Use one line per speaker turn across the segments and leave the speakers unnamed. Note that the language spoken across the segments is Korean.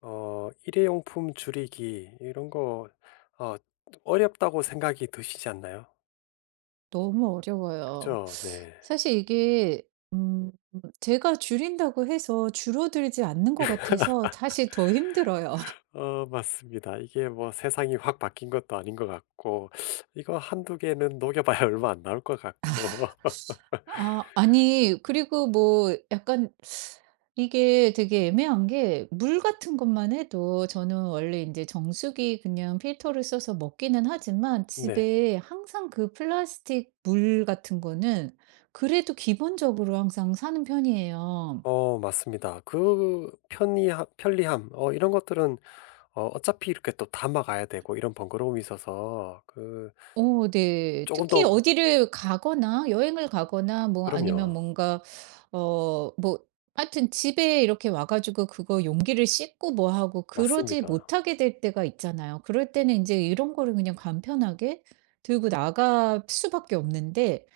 일회용품 줄이기 이런 거 어 어렵다고 생각이 드시지 않나요?
너무 어려워요.
그죠? 네.
사실 이게 음 제가 줄인다고 해서 줄어들지 않는 것 같아서 사실 더 힘들어요.
맞습니다. 이게 뭐 세상이 확 바뀐 것도 아닌 것 같고 이거 한두 개는 녹여봐야 얼마 안 나올 것 같고.
아 아니, 그리고 뭐 약간 이게 되게 애매한 게, 물 같은 것만 해도 저는 원래 이제 정수기 그냥 필터를 써서 먹기는 하지만,
네.
집에 항상 그 플라스틱 물 같은 거는 그래도 기본적으로 항상 사는 편이에요.
맞습니다. 그 편리함 이런 것들은 어차피 이렇게 또 담아가야 되고 이런 번거로움이 있어서 그
어 네.
조금 더
특히 어디를 가거나 여행을 가거나 뭐 아니면
그럼요.
뭔가 어 뭐 하여튼 집에 이렇게 와 가지고 그거 용기를 씻고 뭐 하고 그러지
맞습니다.
못하게 될 때가 있잖아요. 그럴 때는 인제 이런 거를 그냥 간편하게 들고 나갈 수밖에 없는데.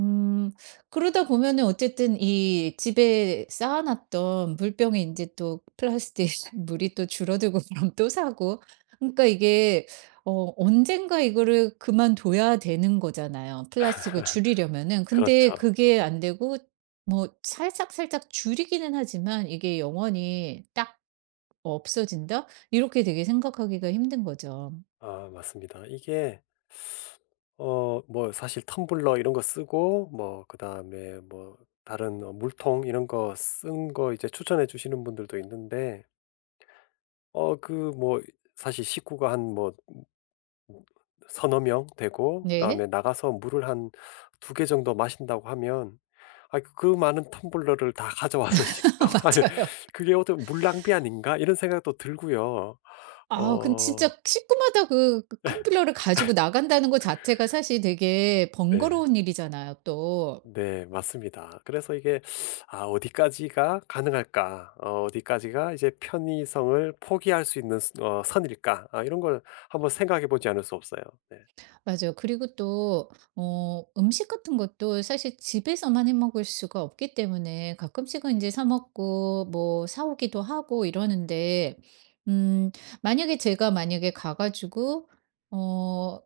음. 그러다 보면은 어쨌든 이 집에 쌓아 놨던 물병에 이제 또 플라스틱 물이 또 줄어들고 그럼 또 사고. 그러니까 이게 어 언젠가 이거를 그만둬야 되는 거잖아요, 플라스틱을 줄이려면은. 근데
그렇죠.
그게 안 되고 뭐 살짝살짝 줄이기는 하지만, 이게 '영원히 딱 없어진다.' 이렇게 되게 생각하기가 힘든 거죠.
맞습니다. 이게 뭐 사실 텀블러 이런 거 쓰고 뭐 그다음에 뭐 다른 물통 이런 거 쓴 거 이제 추천해 주시는 분들도 있는데 어 그 뭐 사실 식구가 한 뭐 서너 명 되고 그다음에
네.
나가서 물을 한 두 개 정도 마신다고 하면 그 많은 텀블러를 다 가져와서 씻고 아니,
맞아요.
그게 어떻게 '물 낭비 아닌가?' 이런 생각도 들고요.
아 근
어
진짜 식구마다 그 컴플러를 가지고 나간다는 거 자체가 사실 되게
네.
번거로운 일이잖아요 또.
네, 맞습니다. 그래서 이게 아, 어디까지가 가능할까? 어, 디까지가 이제 편의성을 포기할 수 있는 선일까? 아, 이런 걸 한번 생각해 보지 않을 수 없어요. 네,
맞아요. 그리고 또 어 음식 같은 것도 사실 집에서만 해 먹을 수가 없기 때문에 가끔씩은 이제 사 먹고 뭐 사 오기도 하고 이러는데, 음 만약에 제가 만약에 가 가지고 어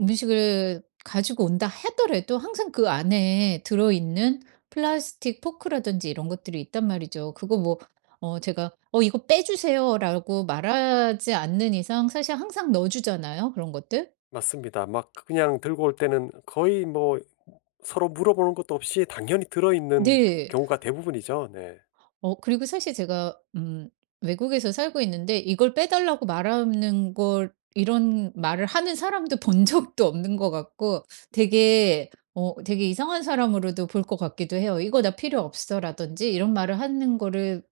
음식을 가지고 온다 하더라도 항상 그 안에 들어 있는 플라스틱 포크라든지 이런 것들이 있단 말이죠. 그거 뭐 어 제가 "어 이거 빼 주세요."라고 말하지 않는 이상 사실 항상 넣어 주잖아요, 그런 것들.
맞습니다. 막 그냥 들고 올 때는 거의 뭐 서로 물어보는 것도 없이 당연히 들어있는
네.
경우가 대부분이죠. 네.
어 그리고 사실 제가 외국에서 살고 있는데, 이걸 빼달라고 말하는 걸, 이런 말을 하는 사람도 본 적도 없는 것 같고, 되게 어 되게 이상한 사람으로도 볼 것 같기도 해요. "이거 나 필요 없어."라든지 이런 말을 하는 거를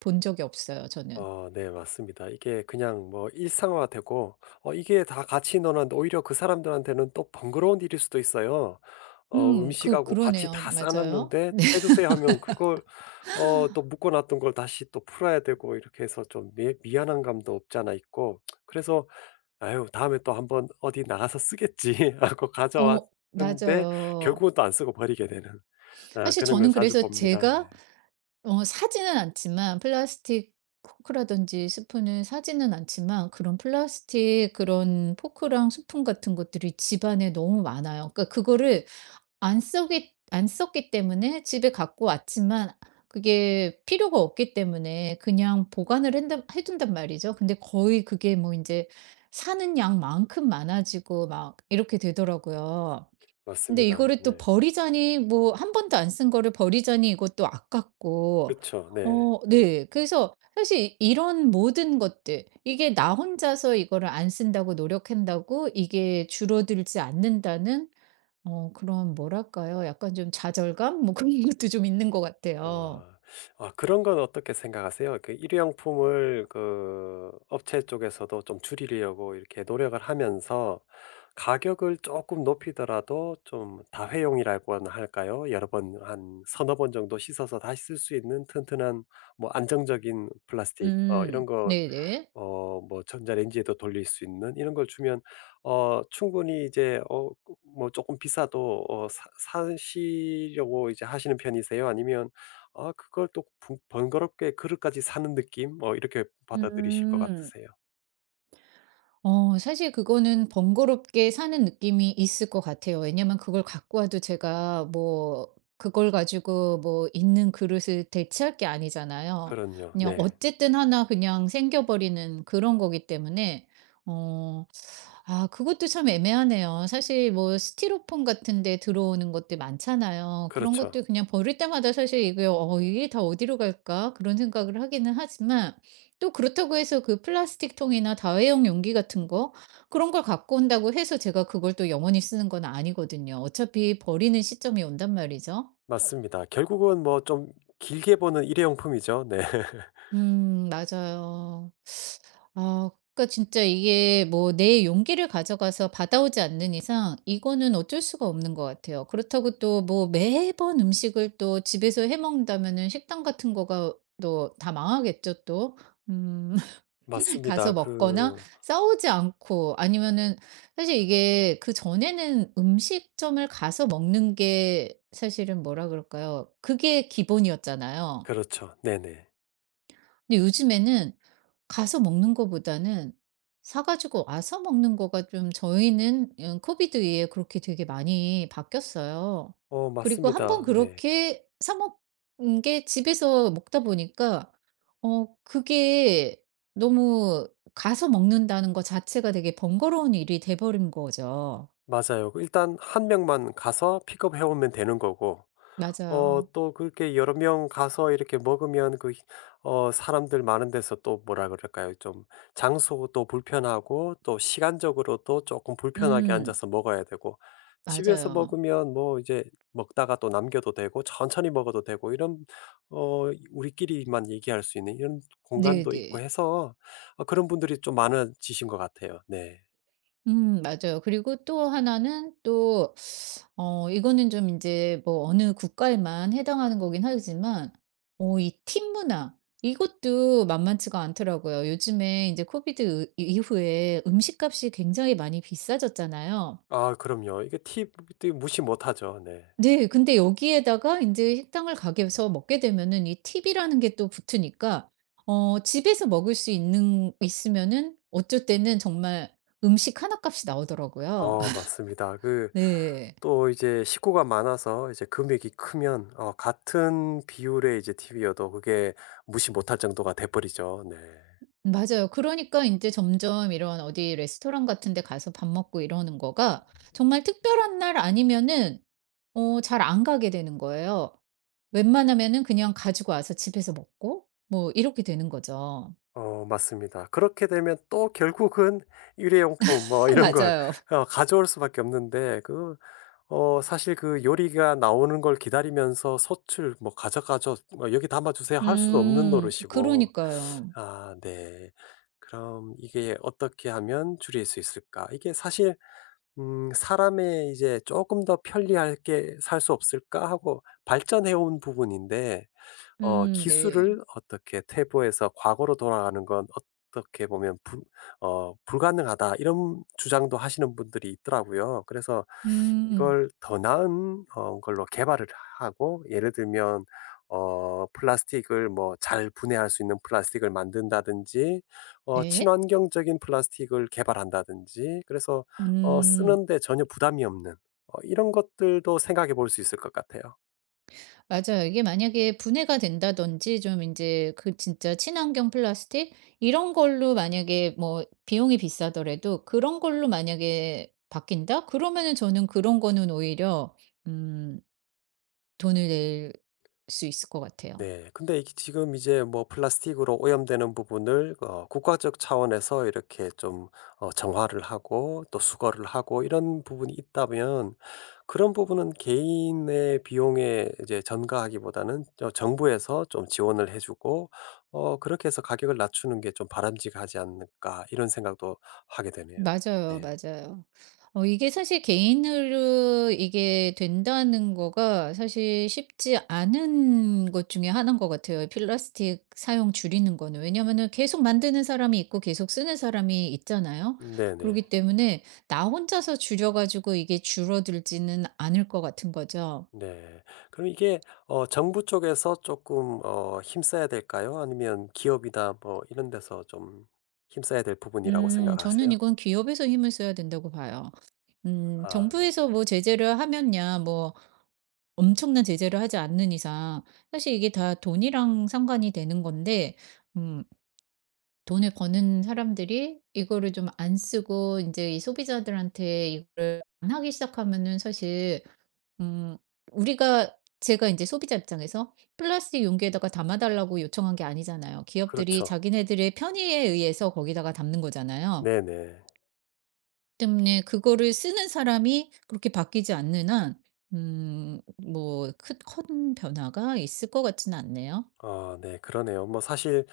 본 적이 없어요 저는.
네 맞습니다. 이게 그냥 뭐 일상화되고 이게 다 같이 넣어놨는데 오히려 그 사람들한테는 또 번거로운 일일 수도 있어요.
음. 그
음식하고 같이
그러네요.
다 싸
맞아요.
놨는데 "빼주세요." 하면 그걸 또 묶어 놨던 걸 다시 또 풀어야 되고 이렇게 해서 좀 미 미안한 감도 없지 않아 있고 그래서 '아유 다음에 또 한번 어디 나가서 쓰겠지.' 하고
어
가져왔는데
맞아요.
결국은 또 안 쓰고 버리게 되는 아
사실
그런 걸
저는
자주
그래서
봅니다. 네.
제가 어 사지는 않지만, 플라스틱 포크라든지 스푼는 사지는 않지만, 그런 플라스틱 그런 포크랑 스푼 같은 것들이 집안에 너무 많아요. 그러니까 그거를 안 쓰기 안 썼기 때문에 집에 갖고 왔지만, 그게 필요가 없기 때문에 그냥 보관을 한다 해 둔단 말이죠. 근데 거의 그게 뭐 이제 사는 양만큼 많아지고 막 이렇게 되더라고요. 근데
맞습니다.
이거를 또
네.
버리자니, 뭐 한 번도 안 쓴 거를 버리자니 이것도
그
아깝고.
렇죠 네.
어 네. 그래서 사실 이런 모든 것들, 이게 '나 혼자서 이거를 안 쓴다고 노력한다고 이게 줄어들지 않는다.'는 어 그런, 뭐랄까요? 약간 좀 좌절감 뭐 그런 것도 좀 있는 것 같아요.
아. 아 그런 건 어떻게 생각하세요? 그 일회용품을 그 업체 쪽에서도 좀 줄이려고 이렇게 노력을 하면서 가격을 조금 높이더라도 좀 다회용이라고 할까요? 여러 번 한 서너 번 정도 씻어서 다시 쓸 수 있는 튼튼한 뭐 안정적인 플라스틱
음.
이런 거
네네.
뭐 전자레인지에도 돌릴 수 있는 이런 걸 주면 어 충분히 이제 어 뭐 조금 비싸도 어 사 사시려고 이제 하시는 편이세요? 아니면 그걸 또 부 번거롭게 그릇까지 사는 느낌 이렇게 받아들이실 것
음.
같으세요?
어 사실 그거는 번거롭게 사는 느낌이 있을 것 같아요. 왜냐면 그걸 갖고 와도 제가 뭐 그걸 가지고 뭐 있는 그릇을 대체할 게 아니잖아요.
그럼요.
그냥
네.
어쨌든 하나 그냥 생겨버리는 그런 거기 때문에. 어 아 그것도 참 애매하네요. 사실 뭐 스티로폼 같은 데 들어오는 것들 많잖아요. 그런
그렇죠.
것들 그냥 버릴 때마다 사실 이게 '어 이게 다 어디로 갈까?' 그런 생각을 하기는 하지만, 또 그렇다고 해서 그 플라스틱 통이나 다회용 용기 같은 거, 그런 걸 갖고 온다고 해서 제가 그걸 또 영원히 쓰는 건 아니거든요. 어차피 버리는 시점이 온단 말이죠.
맞습니다. 결국은 뭐 좀 길게 보는 일회용품이죠. 네.
맞아요. 아 그러니까 진짜 이게 뭐 내 용기를 가져가서 받아오지 않는 이상 이거는 어쩔 수가 없는 것 같아요. 그렇다고 또 뭐 매번 음식을 또 집에서 해 먹는다면은 식당 같은 거가 또 다 망하겠죠 또. 음.
맞습니다.
가서 먹거나
그
싸우지 않고 아니면은, 사실 이게 그전에는 음식점을 가서 먹는 게, 사실은 뭐라 그럴까요? 그게 기본이었잖아요.
그렇죠. 네네.
근데 요즘에는 가서 먹는 거보다는 사 가지고 와서 먹는 거가 좀, 저희는 코비드 이후에 그렇게 되게 많이 바뀌었어요. 그리고 한번
맞습니다. 네.
그렇게 사 먹은 게 집에서 먹다 보니까 어 그게 너무, 가서 먹는다는 거 자체가 되게 번거로운 일이 돼 버린 거죠.
맞아요. 그 일단 한 명만 가서 픽업해 오면 되는 거고
맞아요.
또 그렇게 여러 명 가서 이렇게 먹으면 그 히 사람들 많은 데서 또 뭐라 그럴까요? 좀 장소도 불편하고 또 시간적으로도 조금 불편하게
음
앉아서 먹어야 되고 집에서
맞아요.
먹으면 뭐 이제 먹다가 또 남겨도 되고 천천히 먹어도 되고 이런 우리끼리만 얘기할 수 있는 이런 공간도 있고
네네.
해서 그런 분들이 좀 많아지신 것 같아요. 네.
맞아요. 그리고 또 하나는 또 어 이거는 좀 이제 뭐 어느 국가에만 해당하는 거긴 하지만, 어 이 팀 문화, 이것도 만만치가 않더라고요. 요즘에 이제 코비드 이 이후에 음식값이 굉장히 많이 비싸졌잖아요.
아 그럼요. 이게 팁 무시 못하죠. 네.
네. 근데 여기에다가 이제 식당을 가게에서 먹게 되면은 이 팁이라는 게 또 붙으니까, 어 집에서 먹을 수 있는 있으면은 어쩔 때는 정말 음식 하나 값이 나오더라고요.
맞습니다. 그
네.
또 이제 식구가 많아서 이제 금액이 크면 같은 비율의 이제 TV여도 그게 무시 못할 정도가 돼 버리죠. 네.
맞아요. 그러니까 인제 점점 이런 어디 레스토랑 같은 데 가서 밥 먹고 이러는 거가, 정말 특별한 날 아니면은 어 잘 안 가게 되는 거예요. 웬만하면은 그냥 가지고 와서 집에서 먹고 뭐 이렇게 되는 거죠.
맞습니다. 그렇게 되면 또 결국은 일회용품 뭐 이런 걸
맞아요.
가져올 수밖에 없는데 그 사실 그 요리가 나오는 걸 기다리면서 소출 뭐 "가져가죠. 뭐 여기 담아 주세요." 할 수도 없는
음.
노릇이고.
그러니까요.
아 네. 그럼 이게 '어떻게 하면 줄일 수 있을까?' 이게 사실 '사람의 이제 조금 더 편리하게 살 수 없을까?' 하고 발전해 온 부분인데
네.
기술을 어떻게 퇴보해서 과거로 돌아가는 건 어떻게 보면 불 어 "불가능하다." 이런 주장도 하시는 분들이 있더라고요. 그래서
음.
이걸 더 나은 걸로 개발을 하고 예를 들면 플라스틱을 뭐 잘 분해할 수 있는 플라스틱을 만든다든지
네.
친환경적인 플라스틱을 개발한다든지 그래서
음.
쓰는데 전혀 부담이 없는 이런 것들도 생각해 볼 수 있을 것 같아요.
맞아요. 이게 만약에 분해가 된다든지 좀 이제 그 진짜 친환경 플라스틱 이런 걸로 만약에 뭐 비용이 비싸더라도 그런 걸로 만약에 바뀐다? 그러면은 저는 그런 거는 오히려 음 돈을 낼 수 있을 것 같아요.
네. 근데 이게 지금 이제 뭐 플라스틱으로 오염되는 부분을 국가적 차원에서 이렇게 좀 정화를 하고 또 수거를 하고 이런 부분이 있다면 그런 부분은 개인의 비용에 이제 전가하기보다는 저 정부에서 좀 지원을 해 주고 그렇게 해서 가격을 낮추는 게 좀 바람직하지 않을까 이런 생각도 하게 되네요.
맞아요,
네.
맞아요. 어 이게 사실 개인으로 이게 된다는 거가 사실 쉽지 않은 것 중에 하나인 것 같아요. 플라스틱 사용 줄이는 거는. 왜냐면은 계속 만드는 사람이 있고 계속 쓰는 사람이 있잖아요.
네네.
그렇기 때문에 나 혼자서 줄여 가지고 이게 줄어들지는 않을 것 같은 거죠.
네. 그럼 이게 정부 쪽에서 조금 힘써야 될까요? 아니면 기업이나 뭐 이런 데서 좀 힘써야 될 부분이라고
저는
생각하세요?
이건 기업에서 힘을 써야 된다고 봐요.
아 네.
정부에서 뭐 제재를 하면야 뭐 엄청난 제재를 하지 않는 이상, 사실 이게 다 돈이랑 상관이 되는 건데, 음 돈을 버는 사람들이 이거를 좀 안 쓰고 이제 이 소비자들한테 이거를 안 하기 시작하면은, 사실 음 우리가, 제가 이제 소비자 입장에서 플라스틱 용기에다가 담아 달라고 요청한 게 아니잖아요. 기업들이
그렇죠.
자기네들의 편의에 의해서 거기다가 담는 거잖아요.
네네.
때문에 그거를 쓰는 사람이 그렇게 바뀌지 않는 한, 뭐 큰 큰 변화가 있을 것 같지는 않네요.
아 네. 그러네요. 뭐 사실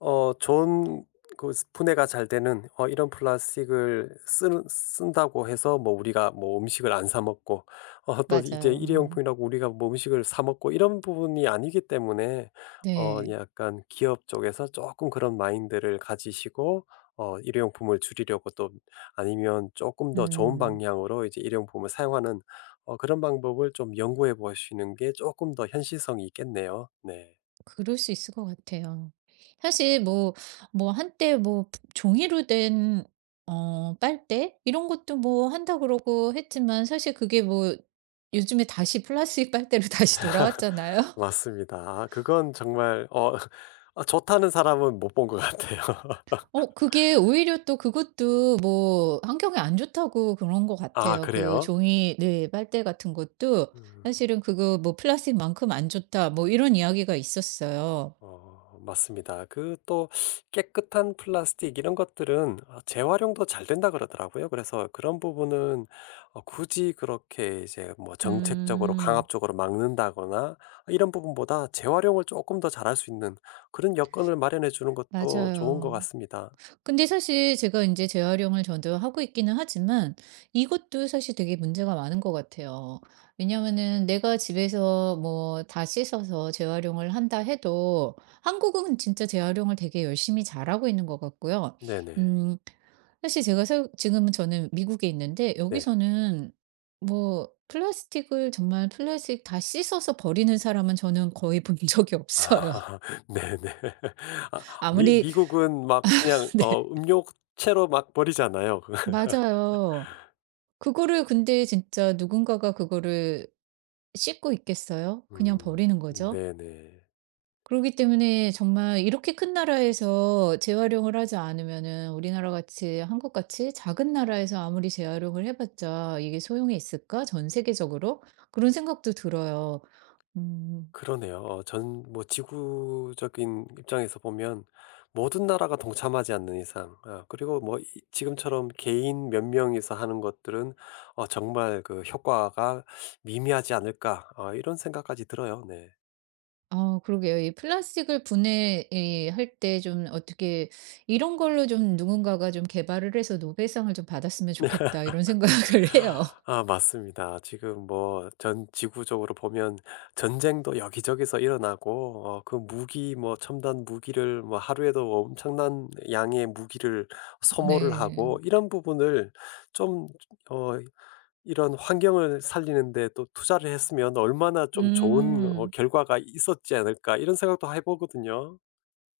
좋은 그 분해가 잘 되는 이런 플라스틱을 쓰 쓴다고 해서 뭐 우리가 뭐 음식을 안 사 먹고 또 이제
맞아요. 음.
일회용품이라고 우리가 뭐 음식을 사 먹고 이런 부분이 아니기 때문에
네.
약간 기업 쪽에서 조금 그런 마인드를 가지시고 일회용품을 줄이려고 또 아니면 조금 더 좋은
음.
방향으로 이제 일회용품을 사용하는 그런 방법을 좀 연구해 보시는 게 조금 더 현실성이 있겠네요. 네.
그럴 수 있을 것 같아요. 사실 뭐 한때 뭐 종이로 된 어 빨대 이런 것도 뭐 한다 그러고 했지만, 사실 그게 뭐 요즘에 다시 플라스틱 빨대로 다시 돌아왔잖아요.
맞습니다. 아 그건 정말 어 아는 사람은 못 본 것 같아요.
어 그게 오히려 또 그것도 뭐 환경에 안 좋다고 그런 것
아
같아요. 그
그래요?
종이 네 빨대 같은 것도
음.
사실은 그거 뭐 "플라스틱만큼 안 좋다." 뭐 이런 이야기가 있었어요.
맞습니다. 그 또 깨끗한 플라스틱 이런 것들은 아 재활용도 잘 된다 그러더라고요. 그래서 그런 부분은 굳이 그렇게 이제 뭐 정책적으로
음.
강압적으로 막는다거나 이런 부분보다 재활용을 조금 더 잘할 수 있는 그런 여건을 마련해 주는 것도 좋은 것
맞아요.
같습니다.
근데 사실 제가 이제 재활용을 저도 하고 있기는 하지만, 이것도 사실 되게 문제가 많은 것 같아요. 왜냐하면은 내가 집에서 뭐 다 씻어서 재활용을 한다 해도, 한국은 진짜 재활용을 되게 열심히 잘하고 있는 것 같고요.
네네.
음 사실 제가 살 지금은 저는 미국에 있는데,
네.
여기서는 뭐 플라스틱을 정말, 플라스틱 다 씻어서 버리는 사람은 저는 거의 본 적이
아
없어요.
네네. 아 미
아무리
미국은 막 그냥
네.
음료채로 막 버리잖아요.
맞아요. 그거를 근데 진짜 누군가가 그거를 씻고 있겠어요? 그냥
음
버리는 거죠.
네네.
그러기 때문에 정말 이렇게 큰 나라에서 재활용을 하지 않으면은, 우리나라 같이, 한국 같이 작은 나라에서 아무리 재활용을 해봤자 이게 소용이 있을까? 전 세계적으로? 그런 생각도 들어요. 음.
그러네요. 전 뭐 지구적인 입장에서 보면 모든 나라가 동참하지 않는 이상 아 그리고 뭐 이 지금처럼 개인 몇 명이서 하는 것들은 정말 그 '효과가 미미하지 않을까.' 아 이런 생각까지 들어요. 네.
아, 그러게요. 이 플라스틱을 분해할 때 좀 어떻게 이런 걸로 좀 누군가가 좀 개발을 해서 노벨상을 좀 받았으면 좋겠다, 이런 생각을 해요.
아 맞습니다. 지금 뭐 전 지구적으로 보면 전쟁도 여기저기서 일어나고 그 무기 뭐 첨단 무기를 뭐 하루에도 엄청난 양의 무기를 소모를 하고
네.
이런 부분을 좀 어 이런 환경을 살리는 데 또 투자를 했으면 얼마나 좀 좋은
음.
결과가 있었지 않을까 이런 생각도 해 보거든요.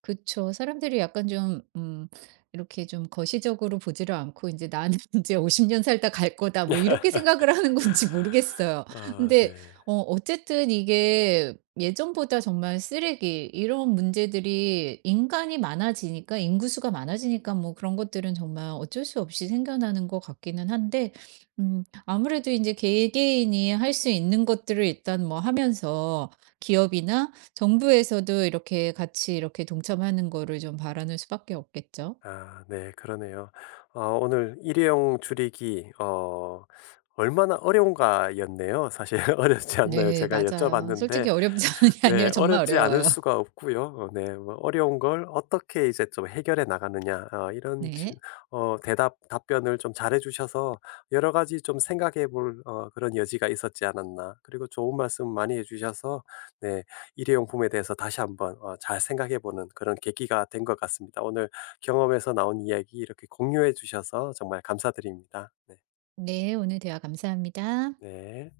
그쵸. 사람들이 약간 좀 이렇게 좀 거시적으로 보지를 않고 이제 '나는 이제50년 살다 갈 거다.' 뭐 이렇게 생각을 하는 건지 모르겠어요.
아
근데
네.
어 어쨌든 이게 예전보다 정말 쓰레기 이런 문제들이, 인간이 많아지니까, 인구수가 많아지니까 뭐 그런 것들은 정말 어쩔 수 없이 생겨나는 것 같기는 한데, 아무래도 이제 개개인이 할 수 있는 것들을 일단 뭐 하면서, 기업이나 정부에서도 이렇게 같이 이렇게 동참하는 거를 좀 바라는 수밖에 없겠죠?
아 네 그러네요. 아 오늘 일회용 줄이기 얼마나 어려운가였네요. 사실 어렵지 않나요?
네
제가
맞아요. 솔직히
여쭤봤는데
어렵지 않은 게 아니라
네.
정말
어렵지 않을
어려워요.
수가 없고요. 어 네. 뭐 어려운 걸 어떻게 이제 좀 해결해 나가느냐 아, 이런 질
네.
어 대답 답변을 좀 잘해 주셔서 여러 가지 좀 생각해 볼 그런 여지가 있었지 않았나. 그리고 좋은 말씀 많이 해 주셔서 네 일회용품에 대해서 다시 한번 잘 생각해 보는 그런 계기가 된 것 같습니다. 오늘 경험에서 나온 이야기 이렇게 공유해 주셔서 정말 감사드립니다. 네.
네 오늘 대화 감사합니다.
네.